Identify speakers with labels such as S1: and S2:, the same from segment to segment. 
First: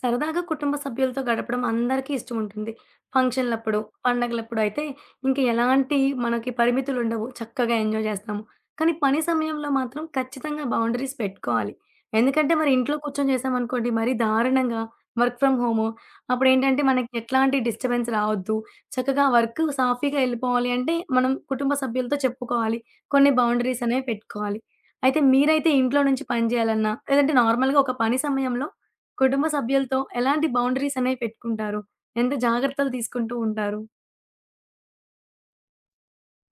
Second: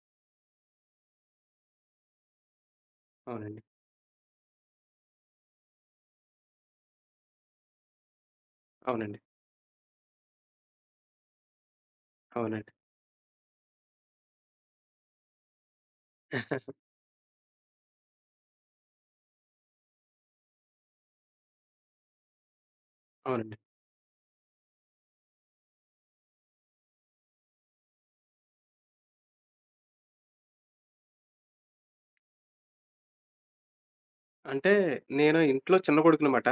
S1: సరదాగా కుటుంబ సభ్యులతో గడపడం అందరికీ ఇష్టం ఉంటుంది.
S2: అవునండి.
S1: ఫంక్షన్‌లప్పుడు, పండగలప్పుడు అయితే ఇంక ఎలాంటి మనకి పరిమితులుండవు. చక్కగా ఎంజాయ్ జేస్తాము. కానీ
S2: అవునండి.
S1: పని సమయంలో మాత్రం ఖచ్చితంగా బౌండరీస్ పెట్టుకోవాలి. ఎందుకంటే మరి
S2: అవునండి.
S1: ఇంట్లో కూర్చొని చేశామనుకోండి మరీ దారుణంగా వర్క్ ఫ్రమ్ హోము. అప్పుడేంటంటే మనకి ఎట్లాంటి డిస్టర్బెన్స్ రావద్దు. చక్కగా వర్క్ సాఫీగా ఎళ్ళిపోవాలి అంటే మనం కుటుంబ సభ్యులతో చెప్పుకోవాలి. కొన్ని
S2: అవునండి.
S1: బౌండరీస్ అనేవి పెట్టుకోవాలి. అయితే మీరైతే ఇంట్లో నుంచి పని జేయాలన్నా, లేదంటే నార్మల్‌గా ఒక పని సమయంలో కుటుంబ సభ్యులతో ఎలాంటి బౌండరీస్ అనేవి పెట్టుకుంటారు? ఎంత జాగ్రత్తలు తీసుకుంటూ ఉంటారు?
S2: అంటే నేను ఇంట్లో చిన్న కొడుకునమాట.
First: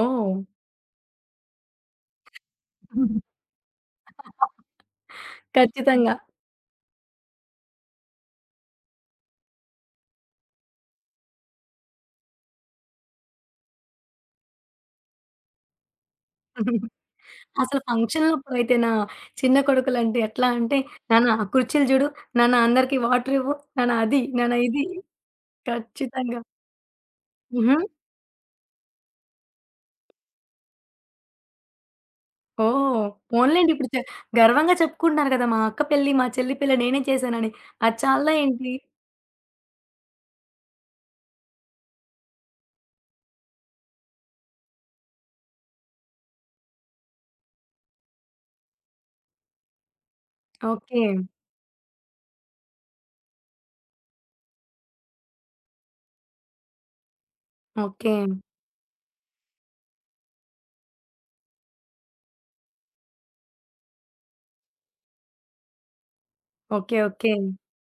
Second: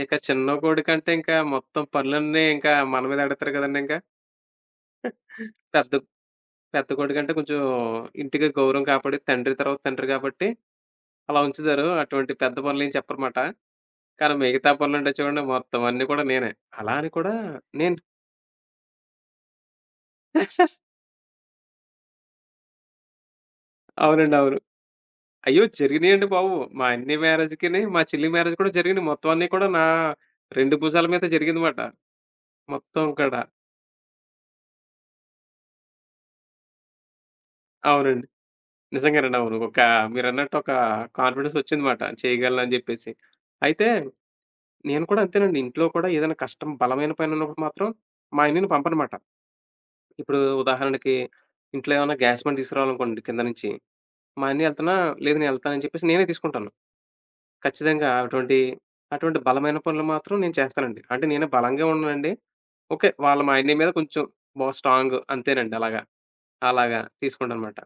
S2: ఇక
S1: ఓహ్!
S2: చిన్న కొడుకంటే ఇంకా మొత్తం పనులన్నీ ఇంకా మన మీద ఎడతారు కదండీ ఇంకా. పెద్ద
S1: ఖచ్చితంగా.
S2: పెద్ద కొడుకంటే కొంచెం ఇంటికి గౌరవం కాబట్టి తండ్రి తర్వాత తండ్రి కాబట్టి అలా ఉంచుతారు. అటువంటి పెద్ద పనులేం చెప్పరమాట. కానీ మిగతా పనులుంటే చూడండి మొత్తం అన్నీ కూడా నేనే. అలా అని కూడా
S1: అసలు
S2: నేను
S1: ఫంక్షన్‌లప్పుడైతేనా చిన్న కొడుకులంటే ఎట్లా అంటే, "నాన్న ఆ కుర్చీలు జూడు, నాన్న అందరికి వాటర్ ఇవ్వు, నాన్న అది,
S2: అవునండి.
S1: నాన్న
S2: అవును.
S1: ఇది."
S2: అయ్యో! జరిగినియండి
S1: ఖచ్చితంగా.
S2: బాబు. మా అన్నయ్య
S1: హుహు.
S2: మ్యారేజ్‌కిని, మా చెల్లి మ్యారేజ్ కూడా జరిగినియి. మొత్తం అన్నీ కూడా నా 2 భుజాల మీద జరిగిందిమాట మొత్తం
S1: ఓహ్!
S2: కూడా.
S1: పోన్లెండి ఇప్పుడు గర్వంగా చెప్పుకుంటున్నారు కదా! మా అక్క పెళ్లి, మా చెల్లి పెళ్లి నేనే చేశానని. అది
S2: అవునండి.
S1: చాలా ఏంటి?
S2: నిజంగానండి. అవును. ఒక మీరన్నట్టు ఒక కాన్ఫిడెన్స్ ఒచ్చిందమాట. చేయగలనని జెప్పేసి. అయితే నేను కూడా అంతేనండి. ఇంట్లో కూడా ఏదైనా కష్టం బలమైన పనున్నప్పుడు మాత్రం మా అన్నయ్యని పంపనమాట. ఇప్పుడు
S1: ఓకే.
S2: ఉదాహరణకి ఇంట్లో ఏమన్నా గ్యాస్ బండ తీసుకురావాలనుకోండి కింద నుంచి. మా అన్నయ్య ఎళ్తన్నా, లేదు నేను ఎళ్తానని చెప్పేసి నేనే తీసుకుంటాను. ఖచ్చితంగా
S1: ఓకే.
S2: అటువంటి, అటువంటి బలమైన పనులు మాత్రం నేను చేస్తానండి. అంటే నేను బలంగా ఉండనండి. ఓకే. వాళ్ళ మా అన్నయ్య మీద కొంచెం బా స్ట్రాంగ్ అంతేనండి అలాగా.
S1: ఓకే.
S2: అలాగా
S1: ఓకే.
S2: తీసుకుంటానమాట.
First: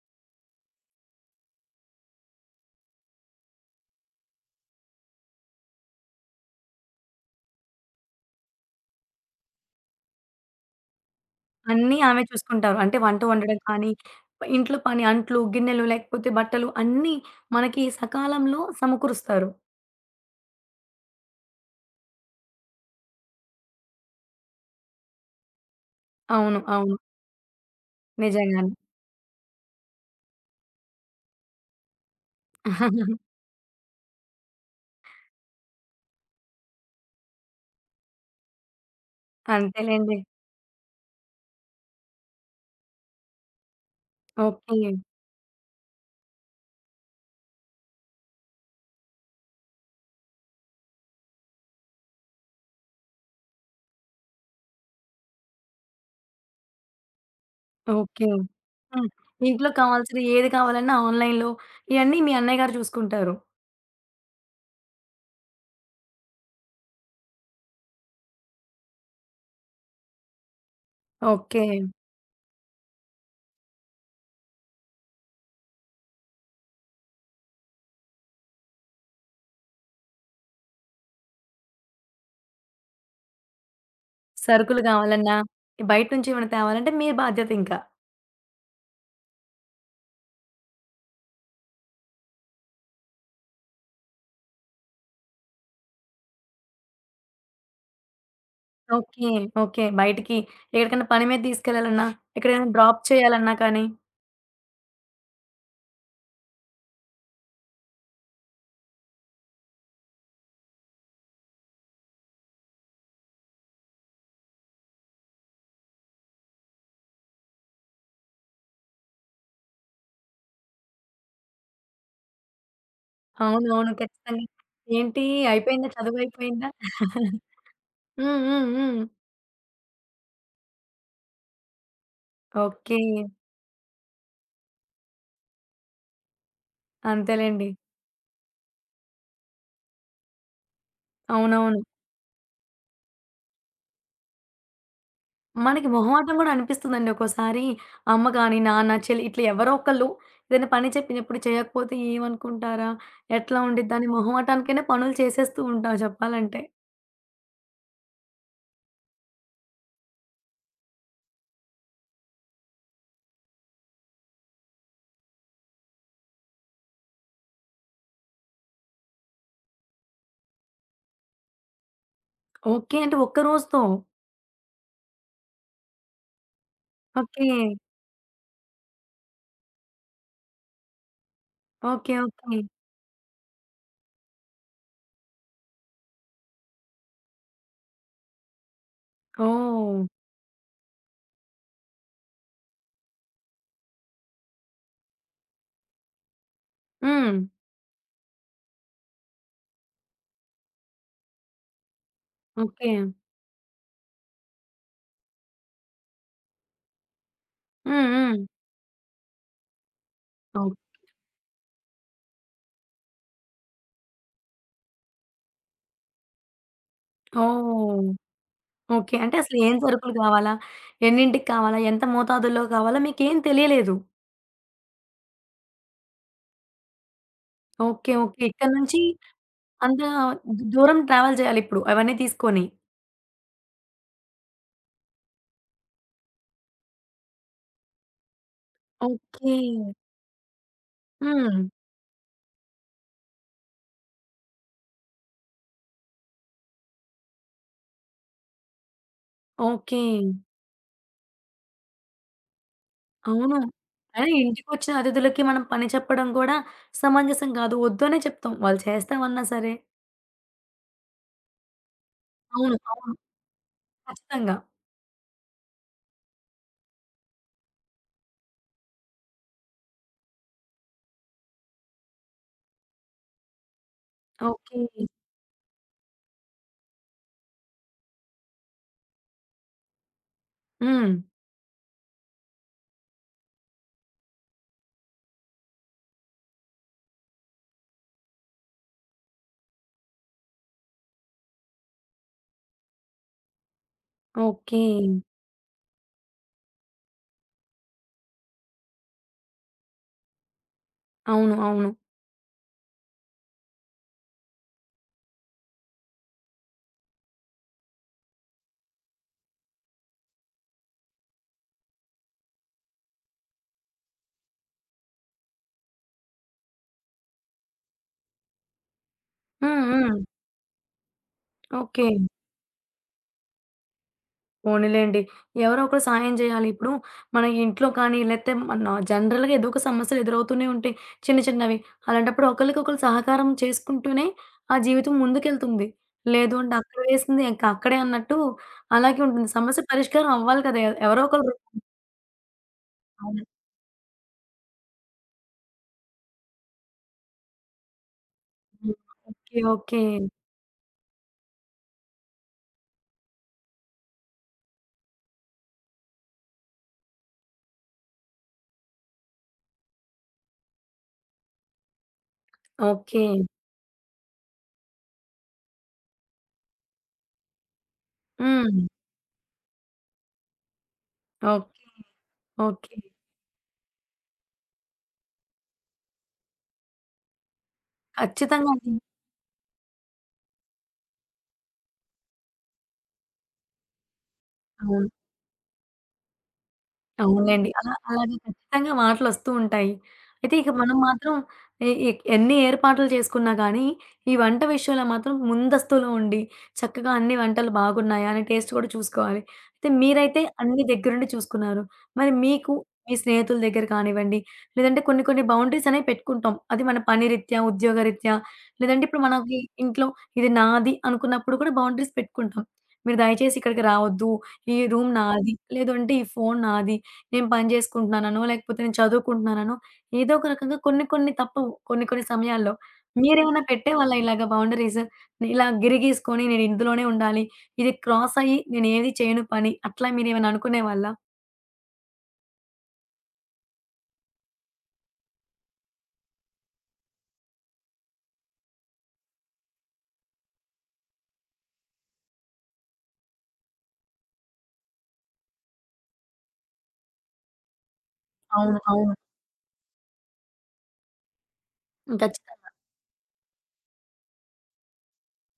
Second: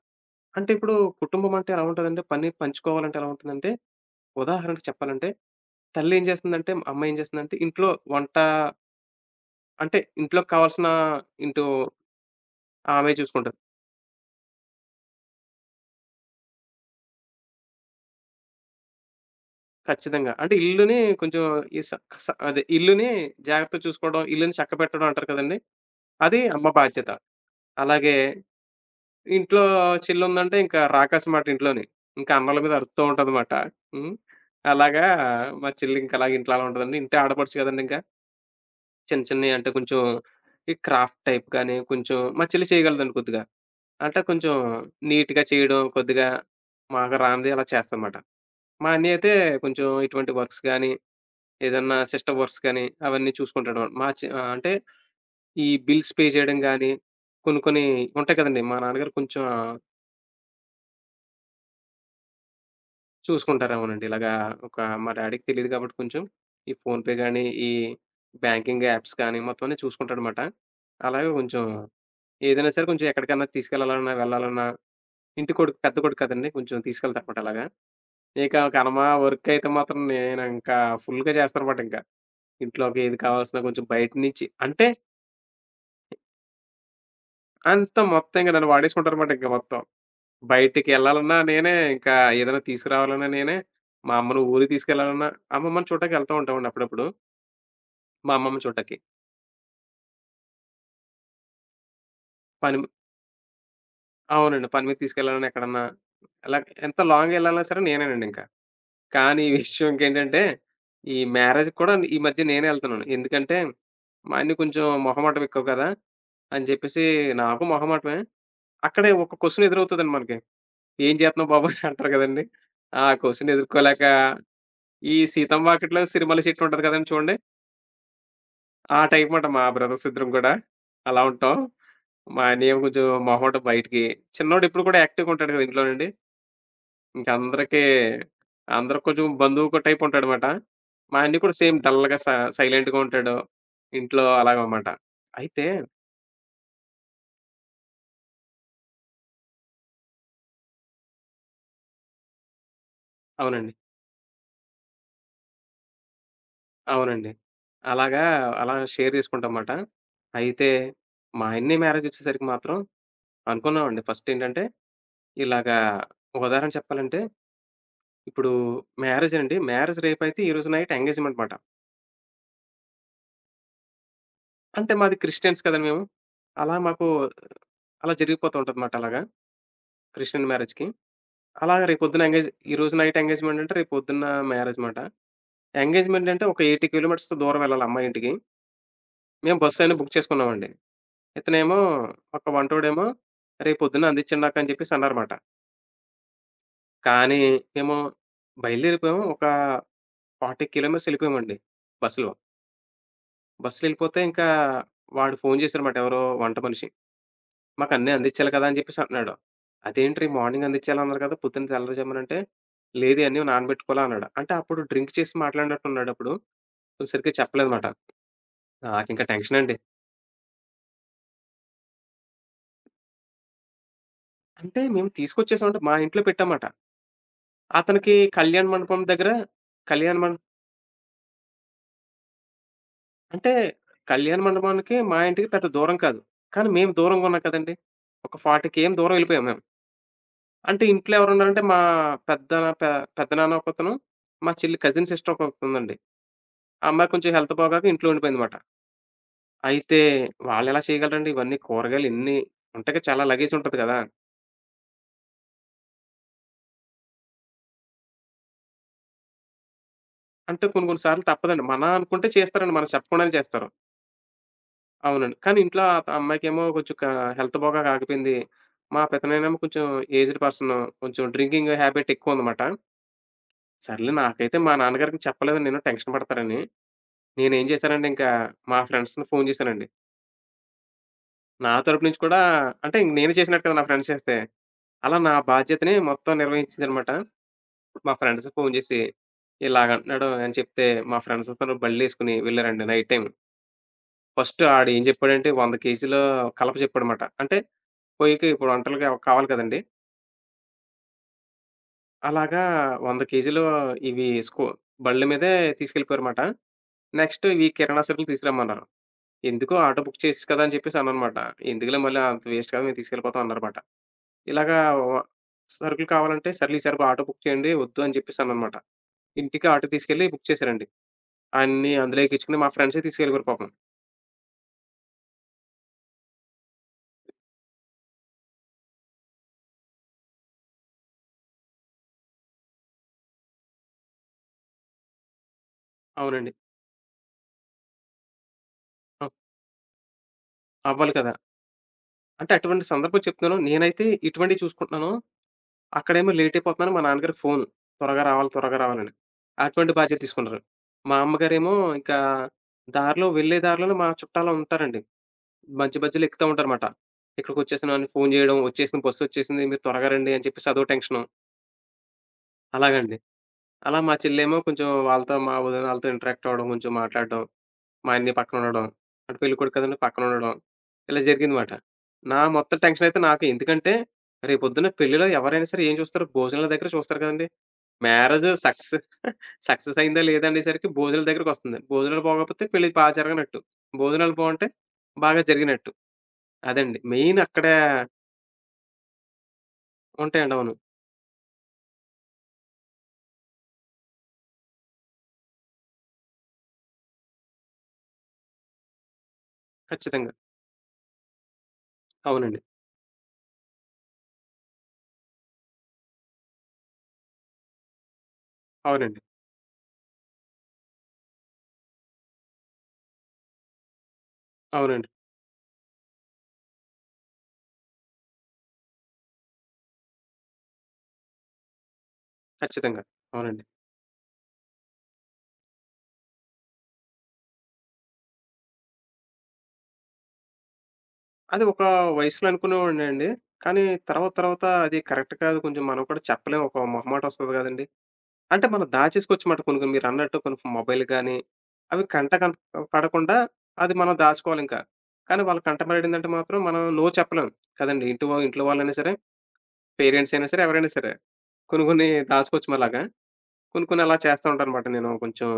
S2: అంటే ఇప్పుడు కుటుంబం అంటే ఎలా ఉంటదంటే, పని పంచుకోవాలంటే ఎలా ఉంటుందంటే, ఉదాహరణకు చెప్పాలంటే, తల్లి ఏం చేస్తుందంటే, అమ్మ ఏం చేస్తుందంటే, ఇంట్లో వంట అంటే ఇంట్లోకి కావాల్సిన ఇంటూ
S1: అన్నీ ఆమె చూసుకుంటారు. అంటే
S2: ఆమె
S1: వంట
S2: చూసుకుంటది.
S1: వండడం కానీ, ఇంట్లో పని అంట్లు, గిన్నెలు లేకపోతే బట్టలు అన్నీ మనకి సకాలంలో సమకూరుస్తారు.
S2: ఖచ్చితంగా. అంటే ఇల్లుని కొంచెం ఈ స స అదే ఇల్లుని జాగ్రత్తగా చూసుకోవడం, ఇల్లుని చక్కబెట్టడం అంటారు కదండీ! అది
S1: అవును.
S2: అమ్మ
S1: అవును.
S2: బాధ్యత. అలాగే
S1: నిజంగానే.
S2: ఇంట్లో చెల్లుందంటే ఇంకా రాకాసి మాట ఇంట్లోని. ఇంకా అన్నల మీద అరుస్తూ ఉంటదమాట. హ్మ్. అలాగా మా చెల్లి ఇంకా అలాగే ఇంట్లో అలా ఉంటదండి. ఇంటి ఆడపడుచు కదండీ! ఇంక. చిన్న చిన్నయి అంటే కొంచెం
S1: అంతేలెండి.
S2: ఈ క్రాఫ్ట్ టైప్ గాని, కొంచెం మా చెల్లి చేయగలదండి కొద్దిగా. అంటే కొంచెం
S1: ఓకే.
S2: నీట్‌గా చేయడం కొద్దిగా మాకు రానిది అలా చేస్తాదనమాట. మా అన్నయ్య అయితే కొంచెం ఇటువంటి వర్క్స్ గాని, ఏదన్నా సిస్టమ్ వర్క్స్ గాని అవన్నీ చూసుకుంటాడు. అంటే ఈ బిల్స్ పే చేయడం గాని, కొన్ని కొన్ని
S1: ఓకే.
S2: ఉంటాయి కదండీ! మా
S1: హ్మ్.
S2: నాన్నగారు కొంచెం
S1: ఇంట్లో కావాల్సిన ఏది కావాలన్నా ఆన్‌లైన్‌లో ఇయన్నీ మీ అన్నయ్య గారు చూసుకుంటారు.
S2: చూసుకుంటారేమోనండి. ఇలాగా ఒక మా డ్యాడీకి తెలీదు కాబట్టి కొంచెం ఈ ఫోన్‌పే గాని, ఈ బ్యాంకింగ్ యాప్స్ గాని మొత్తం అన్నీ చూసుకుంటాడనమాట. అలాగే కొంచెం
S1: ఓకే.
S2: ఏదైనా సరే కొంచెం ఎక్కడికన్నా తీసుకెళ్ళాలన్నా, వెళ్ళాలన్నా ఇంటి కొడుకు పెద్ద కొడుకు కదండీ! కొంచెం తీసుకెళ్తారనమాట అలాగా. ఇక కర్మ వర్క్ అయితే మాత్రం నేనింకా ఫుల్‌గా చేస్తానమాట ఇంకా. ఇంట్లోకి ఏది కావాల్సిన కొంచెం బయట నుంచి
S1: సరుకులు
S2: అంటే
S1: కావాలన్నా, బయట నుంచి ఏమైనా తేవాలంటే మీ బాధ్యత ఇంకా.
S2: అంత మొత్తం ఇంక నన్ను వాడేసుకుంటారనమాట ఇంక మొత్తం. బయటికెళ్ళాలన్నా నేనే, ఇంకా ఏదైనా తీసుకురావాలన్నా నేనే, మా అమ్మని ఊరికి తీసుకెళ్ళాలన్నా అమ్మమ్మని చూడటానికి వెళ్తా ఉంటామండి అప్పుడప్పుడు. మా అమ్మమ్మని చూడటానికి.
S1: ఓకే. ఓకే. బయటికి ఎక్కడికైనా పని మీద తీసుకెళ్ళాలన్నా, ఎక్కడైనా
S2: పని
S1: డ్రాప్ చేయాలన్నా కానీ
S2: అవునండి. పని మీద తీసుకెళ్ళాలన్నా ఎక్కడన్నా, అలా ఎంత లాంగ్ ఎళ్ళాలన్నా సరే నేనేనండి ఇంక. కానీ ఈ విషయంకేంటంటే, ఈ మ్యారేజ్‌కి కూడా ఈ మధ్య నేనే ఎళ్తున్నాను. ఎందుకంటే, మా ఆయన కొంచెం మొహమాటం ఎక్కువ కదా! అని చెప్పేసి నాకు మొహమాటమే. అక్కడే ఒక క్వెషన్ ఎదురవుతదండి మనకి. "ఏం చేత్తన్నావు బాబు" అని అంటారు కదండీ! ఆ క్వెషన్
S1: అవునవును.
S2: ఎదుర్కోలేక
S1: ఖచ్చితంగా.
S2: ఈ
S1: ఏంటి
S2: 'సీతమ్మ
S1: అయిపోయిందా?
S2: వాకిట్లో' సిరిమల్లె చెట్టు
S1: చదువయిపోయిందా?
S2: ఉంటది కదండీ చూడండి.
S1: హ్మ్. హ్మ్.
S2: ఆ
S1: హ్మ్.
S2: టైప్ మాట మా బ్రదర్స్ ఇద్దరం కూడా అలా ఉంటాం. మా ఆయనేమో
S1: ఓకే.
S2: కొంచెం మొహమాటం బయటికి. చిన్నోడు ఇప్పుడు కూడా యాక్టివ్‌గా ఉంటాడు కదా! ఇంట్లోనండి. ఇంక
S1: అంతేలెండి.
S2: అందరికీ అందరూ కొంచెం బంధువు ఒక టైప్ ఉంటాడమాట. మా అన్నయ్య కూడా సేమ్
S1: అవునవును.
S2: డల్‌గా స సైలెంట్‌గా ఉంటాడు. ఇంట్లో అలాగనమాట. అయితే
S1: మనకి మొహమాటం గూడా అనిపిస్తుందండి ఒక్కోసారి. అమ్మ గాని, నాన్న, చెల్లి ఇట్లా ఎవరో ఒకళ్ళు ఏదైనా పని చెప్పినప్పుడు చేయకపోతే ఏమనుకుంటారా? ఎట్లా
S2: అవునండి.
S1: ఉండిద్దని మొహమాటానికైనా పనులు చేసేస్తూ ఉంటాం చెప్పాలంటే.
S2: అవునండి. అలాగా అలా షేర్ చేసుకుంటామాట. అయితే మా అన్నయ్య మ్యారేజొచ్చేసరికి మాత్రం అనుకున్నామండి ఫస్ట్ ఏంటంటే, ఇలాగా ఒక ఉదాహరణ చెప్పాలంటే, ఇప్పుడు మ్యారేజేనండి. మ్యారేజ్ రేపైతే ఈ రోజు నైట్ ఎంగేజ్‌మెంట్ మాట.
S1: ఓకే. అంటే ఒక్క రోజుతో.
S2: అంటే మాది క్రిస్టియన్స్ కదండీ మేము. అలా మాకు
S1: ఓకే.
S2: అలా జరిగిపోతూ ఉంటదమాట అలాగా క్రిస్టియన్ మ్యారేజ్‌కి. అలాగా
S1: ఓకే.
S2: రేపొద్దున ఎంగేజ్
S1: ఓకే.
S2: ఈరోజు నైట్ ఎంగేజ్‌మెంటంటే రేపొద్దున్న మ్యారేజ్‌మాట. ఎంగేజ్‌మెంటంటే ఒక 80 కిలోమీటర్స్ దూరం వెళ్ళాలి అమ్మాయి ఇంటికి. మేము బస్సయినా
S1: ఓహ్!
S2: బుక్ చేసుకున్నామండి. ఇతనేమో ఒక వంటోడేమో "రేపొద్దున్న అందించండి నాకు" అని చెప్పేసి అన్నారమాట.
S1: హ్మ్.
S2: కానీ మేము బయలుదేరిపోయాము. ఒక 40 కిలోమీటర్స్ వెళ్ళిపోయామండి బస్సులో.
S1: ఓకే.
S2: బస్సులో వెళ్ళిపోతే ఇంకా వాడు ఫోను చేశారన్నమాట ఎవరో వంట మనిషి.
S1: హ్మ్.
S2: మాకన్నీ
S1: హ్మ్.
S2: అందిచ్చాలి కదా! అని చెప్పేసి అంటున్నాడు. అదేంట్రీ మార్నింగ్
S1: ఓహ్!
S2: అందిచ్చాలన్నారు కదా! పొద్దున్న తెల్లవారుజామునంటే, లేదు ఇయన్నీ నానబెట్టుకోవాలి అన్నాడు. అంటే అప్పుడు డ్రింక్ చేసి మాట్లాడినట్టున్నాడప్పుడు. సరిగ్గా చెప్పలేదమాట.
S1: ఓహ్! ఓకే.
S2: నాకింక
S1: అంటే అసలు ఏం
S2: టెన్షనండి.
S1: సరుకులు కావాలా? ఎన్నింటికి కావాలా? ఎంత మోతాదుల్లో కావాలా? మీకేం తెలియలేదు.
S2: అంటే మేము తీసుకొచ్చేసామంటే మా ఇంట్లో పెట్టామాట.
S1: ఓకే.
S2: అతనికి
S1: ఓకే.
S2: కళ్యాణ
S1: ఇక్కడి
S2: మండపం
S1: నుంచి
S2: దగ్గర
S1: అంత
S2: కళ్యాణ మం
S1: దూరం ట్రావెల్ చేయాలిప్పుడు అవన్నీ తీసుకొని.
S2: అంటే కళ్యాణ మండపానికి మా ఇంటికి పెద్ద దూరం కాదు. కానీ మేము దూరంగున్నాం కదండీ! ఒక 40 కేఎం దూరం ఎళ్ళిపోయాం
S1: ఓకే.
S2: మేము. అంటే ఇంట్లో
S1: హ్మ్.
S2: ఎవరున్నారంటే మా పెద్దనా పె పెద్దనాన్న ఒకతను, మా చెల్లి కజిన్ సిస్టర్ ఒకతుందండి. ఆ అమ్మాయి కొంచెం హెల్త్ బాగోక ఇంట్లో ఉండిపోయిందమాట. అయితే
S1: ఓకే.
S2: వాళ్ళెలా చేయగలరండి ఇవన్నీ కూరగాయలు ఇన్ని ఉంటాయి చాలా లగేజ్
S1: అవును.
S2: ఉంటది కదా!
S1: అదే ఇంటికొచ్చిన అతిథులకి మనం పని చెప్పడం కూడా సమంజసం కాదు. వద్దనే చెప్తాం. వాళ్ళు చేస్తామన్నా సరే.
S2: అంటే కొన్ని కొన్ని సార్లు తప్పదండి. మన అనుకుంటే చేస్తారండి.
S1: అవును.
S2: మనకు
S1: అవును.
S2: చెప్పకుండానే చేస్తారు.
S1: ఖచ్చితంగా.
S2: అవునండి. కానీ ఇంట్లో ఆ అమ్మాయికేమో కొంచెం హెల్త్ బాగోక ఆగిపోయింది. మా పెద్దనాయనేమో కొంచెం ఏజ్డ్ పర్సన్. కొంచెం డ్రింకింగ్ హ్యాబిట్ ఎక్కువుందమాట. సర్లే నాకైతే మా
S1: ఓకే.
S2: నాన్నగారికి చెప్పలేదు నేను టెన్షన్ పడతారని. నేనేం చేశానంటే ఇంకా మా ఫ్రెండ్స్‌ని ఫోను చేశానండి.
S1: హ్మ్.
S2: నా తరపు నుంచి కూడా అంటే నేనే చేసినట్టు కదా! నా ఫ్రెండ్స్ చేస్తే. అలా నా బాధ్యతని మొత్తం నిర్వహించిందనమాట. మా ఫ్రెండ్స్‌కి ఫోను జేసి, ఇలాగంటన్నాడు అని చెప్తే, మా ఫ్రెండ్స్ అందరూ బళ్ళేసుకొని వెళ్ళారండి నైట్ టైమ్. First
S1: okay.
S2: ఆడేం జెప్పాడంటే 100 కేజీల కలప జెప్పాడమాట. అంటే పొయ్యికి ఇప్పుడు వంటలకి అవి కావాలి కదండీ!
S1: అవును. అవును.
S2: అలాగా 100 కేజీలు ఇవి బళ్ళ మీదే తీసుకెళ్ళిపోయారుమాట. నెక్స్ట్ ఇవి కిరాణా సరుకులు తీసుకురమ్మన్నారు. ఎందుకు ఆటో బుక్ చేసి కదా! అని చెప్పేసి అన్నానమాట. ఎందుకులే మళ్ళీ అంత వేస్ట్ కదా! మేము తీసుకెళ్ళిపోతాం అన్నారమాట. ఇలాగా వ సరుకులు కావాలంటే, సర్లే ఈసారి ఆటో బుక్ చేయండి, వద్దు అని జెప్పేసన్నానమాట. ఇంటికి
S1: హ్మ్.
S2: ఆటో
S1: హ్మ్.
S2: తీసుకెళ్ళి బుక్ చేశారండి. అన్నీ
S1: ఓకే.
S2: అందులో ఎక్కించుకొని మా ఫ్రెండ్సే తీసుకెళ్ళిపోయారు పాపం.
S1: పోనీలెండి. ఎవరో ఒకరు సాయం జేయాలి. ఇప్పుడు మన ఇంట్లో కానీ, లేతే మన జనరల్‌గా ఏదో ఒక సమస్యలు ఎదురవుతూనే ఉంటాయి. చిన్న చిన్నవి. అలాంటప్పుడు ఒకళ్ళకొకళ్ళు సహకారం చేసుకుంటూనే ఆ జీవితం ముందుకెళ్తుంది.
S2: అవునండి.
S1: లేదు అంటే అక్కడ వేసింది ఇంక అక్కడే అన్నట్టు అలాగే
S2: అవ్
S1: ఉంటుంది. సమస్య పరిష్కారం అవ్వాలి కదా!
S2: అవ్వాలి
S1: ఎవరో
S2: కదా!
S1: ఒకళ్ళు
S2: అంటే అటువంటి సందర్భం
S1: అవును.
S2: చెప్తున్నాను. నేనైతే ఇటువంటివి చూసుకుంటున్నాను. అక్కడేమో లేట్ అయిపోతున్నాను. మా నాన్నగారికి ఫోను. త్వరగా రావాలి, త్వరగా
S1: హ్మ్.
S2: రావాలని.
S1: ఓకే.
S2: అటువంటి
S1: ఓకే.
S2: బాధ్యత తీసుకుంటారు. మా అమ్మగారేమో ఇంకా దారిలో వెళ్ళే దారిలోనే మా చుట్టాలు ఉంటారండి. మధ్య మధ్యలో ఎక్కుతా ఉంటారమాట. ఇక్కడికొచ్చేసాను అని ఫోను చేయడం. వచ్చేసింది బస్సొచ్చేసింది. మీరు త్వరగా రండి అని చెప్పేసి అదో టెన్షను. అలాగండి.
S1: ఓకే.
S2: అలా మా చెల్లేమో కొంచెం వాళ్ళతో మా వదిన ఆళ్ళతో ఇంటరాక్ట్ అవ్వడం, కొంచెం మాట్లాడడం. మా అన్నయ్య
S1: హ్మ్.
S2: పక్కనుండడం, అంటే పెళ్ళికొడుకు కదండీ! పక్కనుండడం. ఇలా జరిగిందమాట.
S1: ఓకే.
S2: నా మొత్తం
S1: ఓకే.
S2: టెన్షనయితే నాకే. ఎందుకంటే, రేపొద్దున పెళ్ళిలో ఎవరైనా సరే ఏం చూస్తారు? భోజనాల దగ్గర చూస్తారు కదండీ! మ్యారేజ్
S1: ఖచ్చితంగా అండి.
S2: సక్సెస్ సక్సెస్ అయిందా లేదా అనేసరికి భోజనాల దగ్గరికొస్తుంది. భోజనాలు బాగోకపోతే పెళ్లి బా జరగనట్టు. భోజనాలు బావుంటే
S1: అవును.
S2: బాగా జరిగినట్టు. అదండి. మెయిన్ అక్కడ
S1: అవునులెండి. అలా అలాగే ఖచ్చితంగా మాటలొస్తూ ఉంటాయి.
S2: ఉంటాయండి.
S1: అయితే ఇక
S2: అవును.
S1: మనం మాత్రం ఎ ఎ ఎన్ని ఏర్పాట్లు చేసుకున్నా గానీ, ఈ వంట విషయంలో మాత్రం ముందస్తులో ఉండి, చక్కగా అన్ని వంటలు బాగున్నాయా అని టేస్ట్ కూడా చూసుకోవాలి. అయితే
S2: ఖచ్చితంగా.
S1: మీరైతే అన్ని దగ్గరుండి చూసుకున్నారు. మరి
S2: అవునండి.
S1: మీకు మీ స్నేహితుల దగ్గర కానివ్వండి, లేదంటే కొన్ని కొన్ని బౌండరీస్ అనేవి పెట్టుకుంటాం. అది మన పని రీత్యా, ఉద్యోగ రీత్యా, లేదంటే
S2: అవునండి.
S1: ఇప్పుడు మనకి ఇంట్లో ఇది నాది అనుకున్నప్పుడు కూడా బౌండరీస్ పెట్టుకుంటాం. మీరు దయచేసి ఇక్కడికి రావద్దు, ఈ
S2: అవునండి.
S1: రూమ్ నాది, లేదంటే ఈ ఫోను నాది నేను పని జేసుకుంటున్నాననో, లేకపోతే నేను చదువుకుంటున్నాననో, ఏదో ఒక రకంగా కొన్ని కొన్ని తప్పవు. కొన్ని కొన్ని సమయాల్లో.
S2: ఖచ్చితంగా. అవునండి.
S1: మీరేమైనా పెట్టేవాళ్ళా ఇలాగ బౌండరీస్? ఇలా గిరి గీసుకొని నేను ఇందులోనే ఉండాలి. ఇది క్రాస్ అయ్యి నేనేది చేయను పని అట్లా మీరేమైనా అనుకునేవాళ్ళా?
S2: అది ఒక వయసులో అనుకునేవాడినండి. కానీ తర్వాత తర్వాత అది కరెక్ట్ కాదు. కొంచెం మనం కూడా చెప్పలేం. ఒక మొహమాటొస్తది గదండీ! అంటే మనం దాచేసుకోవచ్చమాట కొన్ని కొన్ని మీరన్నట్టు కొన్ని మొబైల్ గాని, అవి కంట పడకుండా అది మనం దాచుకోవాలింకా. కానీ వాళ్ళ కంట పడిందంటే మాత్రం మనం నో చెప్పలేం కదండీ! ఇంటి వా ఇంట్లో
S1: అవును.
S2: వాళ్ళైనా
S1: అవును.
S2: సరే, పేరెంట్స్ అయినా సరే, ఎవరైనా సరే. కొన్ని కొన్ని
S1: హ్మ్. ఖచ్చితంగా.
S2: దాచుకోవచ్చు అలాగా. కొన్ని కొన్ని అలా చేస్తా ఉంటానమాట నేను. కొంచెం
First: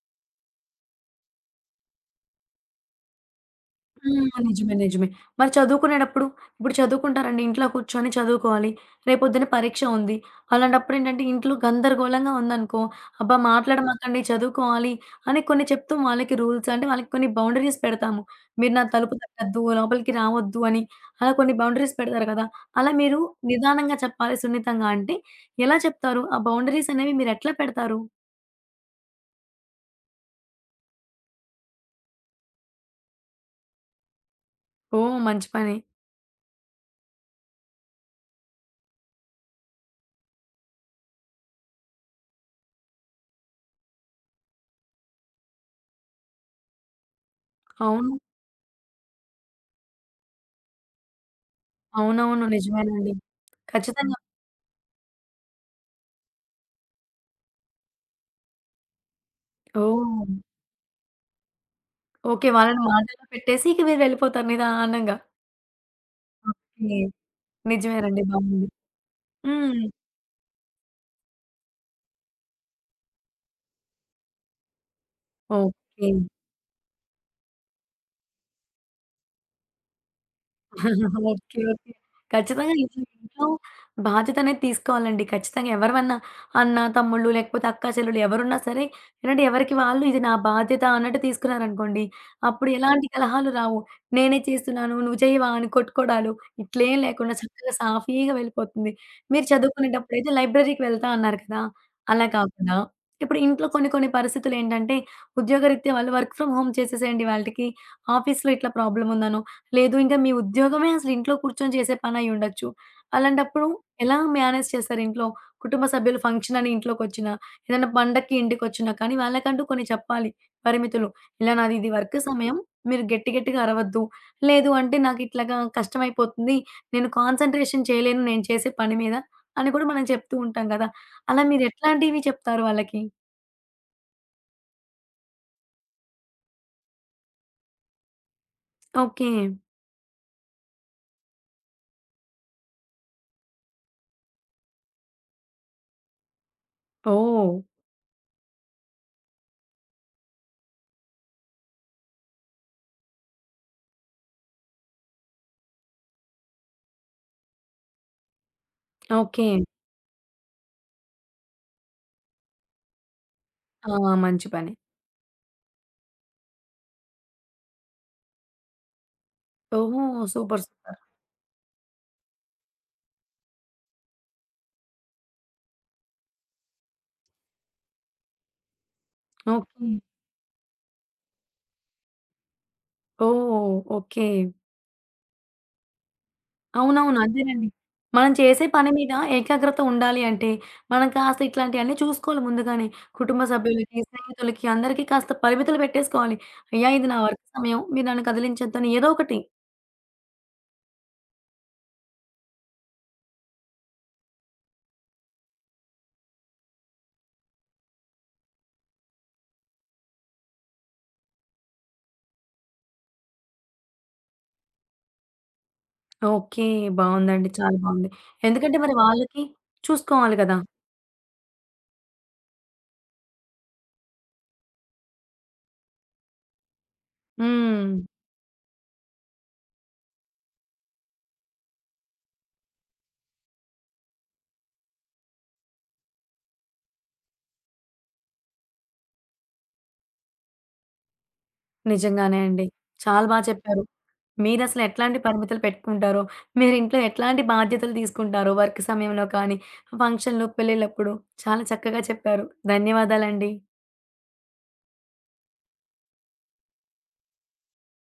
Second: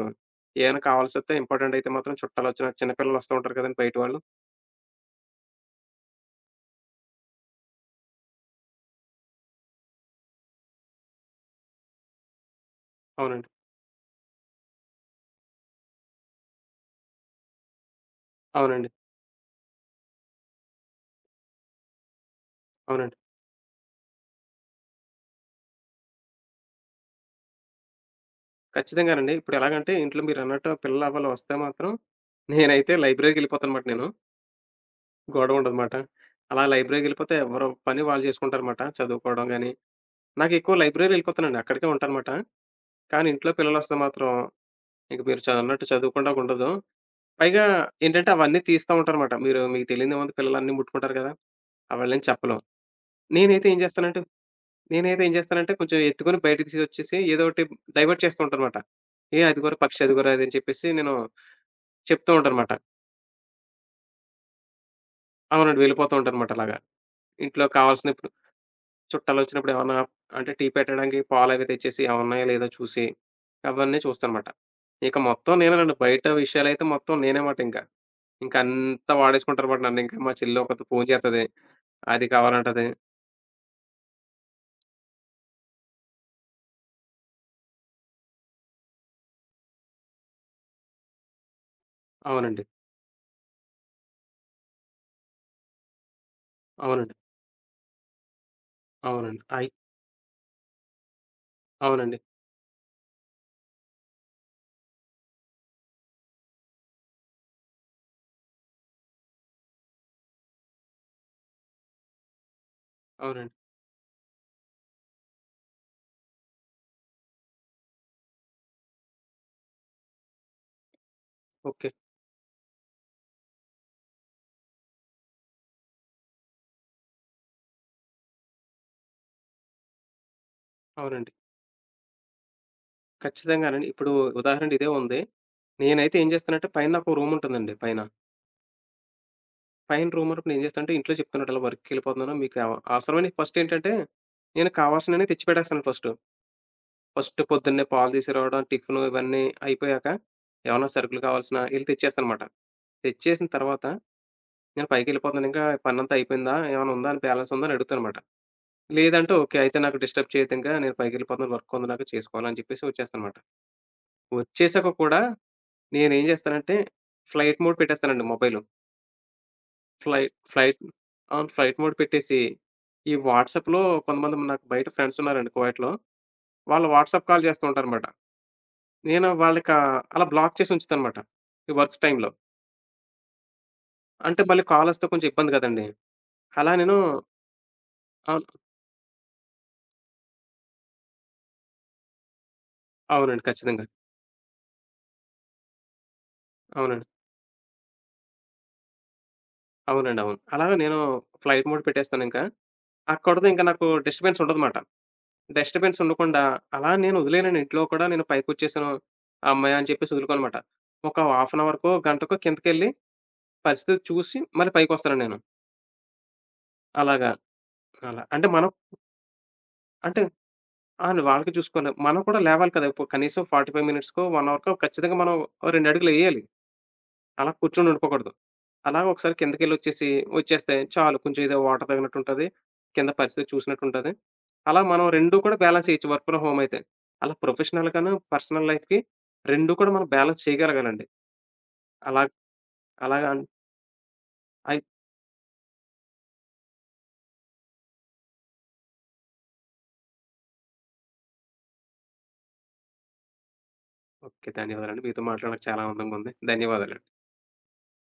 S2: ఏమైనా కావాల్సొస్తే ఇంపార్టెంట్ అయితే మాత్రం చుట్టాలొచ్చినా చిన్న పిల్లలొస్తూ ఉంటారు కదండీ బయట వాళ్ళు.
S1: హ్మ్. నిజమే. నిజమే. మరి చదువుకునేటప్పుడు ఇప్పుడు చదువుకుంటారండి. ఇంట్లో కూర్చొని చదువుకోవాలి. రేపొద్దున పరీక్ష ఉంది. అలాంటప్పుడేంటంటే ఇంట్లో గందరగోళంగా ఉందనుకో, అబ్బా!
S2: అవునండి.
S1: మాట్లాడమాకండి చదువుకోవాలి అని కొన్ని చెప్తూ వాళ్ళకి రూల్స్ అంటే వాళ్ళకి కొన్ని బౌండరీస్ పెడతాము. మీరు నా
S2: అవునండి.
S1: తలుపు తట్టొద్దు, లోపలికి రావద్దు అని అలా కొన్ని బౌండరీస్ పెడతారు కదా! అలా
S2: అవునండి.
S1: మీరు నిదానంగా చెప్పాలి సున్నితంగా అంటే ఎలా చెప్తారు? ఆ బౌండరీస్ అనేవి మీరెట్లా పెడతారు?
S2: ఖచ్చితంగానండి. ఇప్పుడెలాగంటే ఇంట్లో మీరన్నట్టు పిల్లలు అవ్వలు వస్తే మాత్రం నేనైతే లైబ్రరీకెళ్ళిపోతానమాట నేను.
S1: ఓహ్! మంచి పని.
S2: గొడవుండదుమాట. అలా లైబ్రరీకెళ్ళిపోతే ఎవరు పని వాళ్ళు చేసుకుంటారుమాట. చదువుకోవడం గాని, నాకెక్కువ లైబ్రరీకెళ్ళిపోతానండి. అక్కడికే ఉంటానమాట. కానీ ఇంట్లో పిల్లలొస్తే మాత్రం ఇంక మీరు అన్నట్టు చదువుకుండా ఉండదు. పైగా
S1: అవును.
S2: ఏంటంటే అవన్నీ తీస్తా ఉంటారుమాట. మీరు మీకు తెలియనిదేముంది పిల్లలన్నీ ముట్టుకుంటారు కదా! అవళ్ళేం
S1: అవునవును.
S2: చెప్పలేం.
S1: నిజమేనండి.
S2: నేనైతే ఏం
S1: ఖచ్చితంగా.
S2: చేస్తానంటే నేనైతే ఏం చేస్తానంటే కొంచెం ఎత్తుకొని బయటకి తీసుకొచ్చేసి ఏదో ఒకటి డైవర్ట్ చేస్తూ ఉంటానమాట. "ఏ అదిగోరా పక్షి అదిగోరా"
S1: ఓహ్!
S2: అది అని చెప్పేసి నేను చెప్తూ
S1: ఓకే.
S2: ఉంటానమాట.
S1: వాళ్ళని మాటల్లో పెట్టేసి ఇక మీరు వెళ్ళిపోతారు నిదానంగా.
S2: అవునండి. వెళ్ళిపోతూ ఉంటానమాట అలాగా.
S1: ఓకే.
S2: ఇంట్లో
S1: నిజమేనండి.
S2: కావాల్సినప్పుడు
S1: బావుంది.
S2: చుట్టాలొచ్చినప్పుడు
S1: హ్మ్.
S2: ఏమన్నా అంటే టీ పెట్టడానికి పాలవి తెచ్చేసి అవి ఉన్నాయో లేదో చూసి అవన్నీ చూస్తానమాట. ఇక మొత్తం నేనేనండి.
S1: ఓకే.
S2: బయట విషయాలైతే మొత్తం నేనే మాట ఇంక. ఇంక అంతా వాడేసుకుంటారమాట నన్నింక. మా చెల్లి ఒకతి ఫోను చేత్తది.
S1: ఓకే. ఓకే.
S2: అది
S1: ఖచ్చితంగా
S2: కావాలంటది.
S1: ఇది ఇంట్లో బాధ్యతనేది తీసుకోవాలండి. ఖచ్చితంగా ఎవరివన్నా అన్న, తమ్ముళ్ళు లేకపోతే అక్కా, చెల్లెలు ఎవరున్నా సరే ఏంటంటే ఎవరికి వాళ్ళు ఇది నా బాధ్యత అన్నట్టు తీసుకున్నారనుకోండి.
S2: అవునండి.
S1: అప్పుడు ఎలాంటి కలహాలు రావు. నేనే చేస్తున్నాను, నువ్వు చేయవా అని కొట్టుకోడాలు ఇట్లేం
S2: అవునండి.
S1: లేకుండా చక్కగా సాఫీగా వెళ్ళిపోతుంది.
S2: అవునండి.
S1: మీరు
S2: అయి
S1: చదువుకునేటప్పుడైతే లైబ్రరీకి వెళ్తా అన్నారు కదా!
S2: అవునండి.
S1: అలా కాకుండా ఇప్పుడు ఇంట్లో కొన్ని కొన్ని పరిస్థితులేంటంటే ఉద్యోగరీత్యా వాళ్ళు వర్క్ ఫ్రమ్ హోమ్ చేసేసేయండి వాళ్ళకి. ఆఫీస్‌లో ఇట్లా ప్రాబ్లమ్ ఉందనో, లేదు ఇంకా మీ ఉద్యోగమే అసలు ఇంట్లో కూర్చొని చేసే పనయ్యుండొచ్చు.
S2: అవునండి.
S1: అలాంటప్పుడు ఎలా మేనేజ్ చేస్తారు ఇంట్లో? కుటుంబ సభ్యులు ఫంక్షన్ అని ఇంట్లోకొచ్చినా, ఏదైనా పండక్కి ఇంటికొచ్చినా కానీ వాళ్ళకంటూ కొన్ని చెప్పాలి పరిమితులు. ఇలా నాది ఇది
S2: ఓకే.
S1: వర్క్ సమయం. మీరు గట్టి గట్టిగా అరవద్దు. లేదు అంటే నాకిట్లాగా కష్టమైపోతుంది. నేను కాన్సంట్రేషన్ చేయలేను నేను చేసే పని మీద అని కూడా మనం చెప్తూ ఉంటాం గదా!
S2: అవునండి.
S1: అలా మీరెట్లాంటివి చెప్తారు వాళ్ళకి?
S2: ఖచ్చితంగానండి. ఇప్పుడు ఉదాహరణకి ఇదే ఉంది. నేనైతే ఏం చేస్తానంటే పైన నాకు రూముంటుందండి పైన.
S1: ఓకే.
S2: పైన రూమన్నప్పుడు నేనేం చేస్తానంటే ఇంట్లో చెప్తాను ఇలా వర్క్‌కెళ్ళిపోతున్నాను. మీకు అవసరమైనయి ఫస్టేంటంటే, నేను కావాల్సినయన్ని తెచ్చి పెట్టేస్తాను ఫస్టు. ఫస్ట్
S1: ఓహ్!
S2: పొద్దున్నే పాలు తీసుకురావడం, టిఫిను ఇవన్నీ అయిపోయాక, ఏమన్నా సరుకులు కావాల్సినా ఎళ్లి తెచ్చేస్తానమాట. తెచ్చేసిన తర్వాత, నేను పైకెళ్ళిపోతున్నాను ఇంకా పనంతా అయిపోయిందా? ఏమన్నా ఉందా? అని బ్యాలెన్స్ ఉందా? అని అడుగుతానమాట. లేదంటే
S1: ఓకే.
S2: ఓకే. అయితే నాకు డిస్టర్బ్ చేయొద్దింకా నేను పైకెళ్ళిపోతున్నాను. వర్క్ ఉంది నాకు చేసుకోవాలని చెప్పేసి వచ్చేస్తానమాట.
S1: ఆ! మంచి పని.
S2: వచ్చేసాక కూడా నేనేం చేస్తానంటే, ఫ్లైట్ మోడ్ పెట్టేస్తానండి మొబైల్.
S1: ఓహో!
S2: Flight
S1: super.
S2: Flight
S1: super.
S2: అవును. ఫ్లైట్ మోడ్ పెట్టేసి, ఈ వాట్సాప్‌లో కొంతమంది నాకు బయట ఫ్రెండ్స్ ఉన్నారండి కువైట్‌లో. వాళ్ళు వాట్సాప్ కాల్ చేస్తూ ఉంటారనమాట. నేను వాళ్ళకి
S1: ఓకే.
S2: అలా బ్లాక్ చేసి ఉంచుతానమాట. ఈ వర్క్స్ టైమ్‌లో.
S1: ఓహ్! ఓకే.
S2: అంటే మళ్ళీ కాలొస్తే కొంచెం ఇబ్బంది కదండీ! అలా నేను
S1: అవునవును. అదేనండి. మనం
S2: అవును.
S1: చేసే పని మీద ఏకాగ్రత ఉండాలి అంటే, మనం కాస్త ఇట్లాంటియన్నీ చూసుకోవాలి ముందుగానే. కుటుంబ
S2: అవునండి. ఖచ్చితంగా.
S1: సభ్యులకి, స్నేహితులకి అందరికీ కాస్త పరిమితులు పెట్టేసుకోవాలి. అయ్యా!
S2: అవునండి.
S1: ఇది నా వర్క్ సమయం. మీరు నన్ను కదిలించొద్దని ఏదో ఒకటి.
S2: అవునండి. అవును. అలాగే నేను ఫ్లైట్ మోడ్ పెట్టేస్తానింకా. అక్కడితో ఇంక నాకు డిస్టర్బెన్స్ ఉండదుమాట. డిస్టర్బెన్స్ ఉండకుండా అలా నేను వదిలేనండి. ఇంట్లో కూడా నేను పైకొచ్చేసాను, హమ్మయ్య! అని చెప్పేసి వదులుకోనమాట. ఒక హాఫ్ అన్ అవర్‌కో, గంటకో కిందకెళ్ళి పరిస్థితి చూసి మళ్ళీ పైకొస్తాను నేను.
S1: ఓకే.
S2: అలాగా.
S1: బావుందండి. చాలా బావుంది.
S2: అలా. అంటే మనం
S1: ఎందుకంటే మరి వాళ్ళకి
S2: అంటే
S1: చూసుకోవాలి కదా!
S2: ఆళ్ళు వాళ్ళకి చూసుకోవాలి. మనం కూడా లేవాలి కదా! ఇప్పుడు కనీసం 45 మినిట్స్‌కో, 1 అవర్‌కో ఖచ్చితంగా మనం ఓ 2 అడుగులేయాలి. అలా కూర్చొని
S1: హ్మ్.
S2: ఉండిపోకూడదు. అలా ఒకసారి కిందకెళ్ళొచ్చేసి వచ్చేస్తే చాలు. కొంచెం ఏదో వాటర్ తాగినట్టుంటది. కింద పరిస్థితి చూసినట్టుంటది. అలా మనం 2 కూడా బ్యాలెన్స్ చేయొచ్చు వర్క్ ఫ్రమ్ హోమ్ అయితే. అలా ప్రొఫెషనల్‌గాను, పర్సనల్ లైఫ్‌కి 2 కూడా మనం బ్యాలెన్స్ చేయగలగాలండి. అలా
S1: నిజంగానే అండి. చాలా
S2: అలాగా అన్
S1: చెప్పారు.
S2: అయి
S1: మీరసలు ఎట్లాంటి పరిమితులు పెట్టుకుంటారో, మీరింట్లో ఎట్లాంటి బాధ్యతలు తీసుకుంటారో వర్క్ సమయంలో కానీ, ఫంక్షన్‌లు, పెళ్ళిళ్ళప్పుడు చాలా చక్కగా చెప్పారు. ధన్యవాదాలండి.
S2: ఓకే. ధన్యవాదాలండి. మీతో మాట్లాడడానికి చాలా ఆనందంగా ఉంది. ధన్యవాదాలు.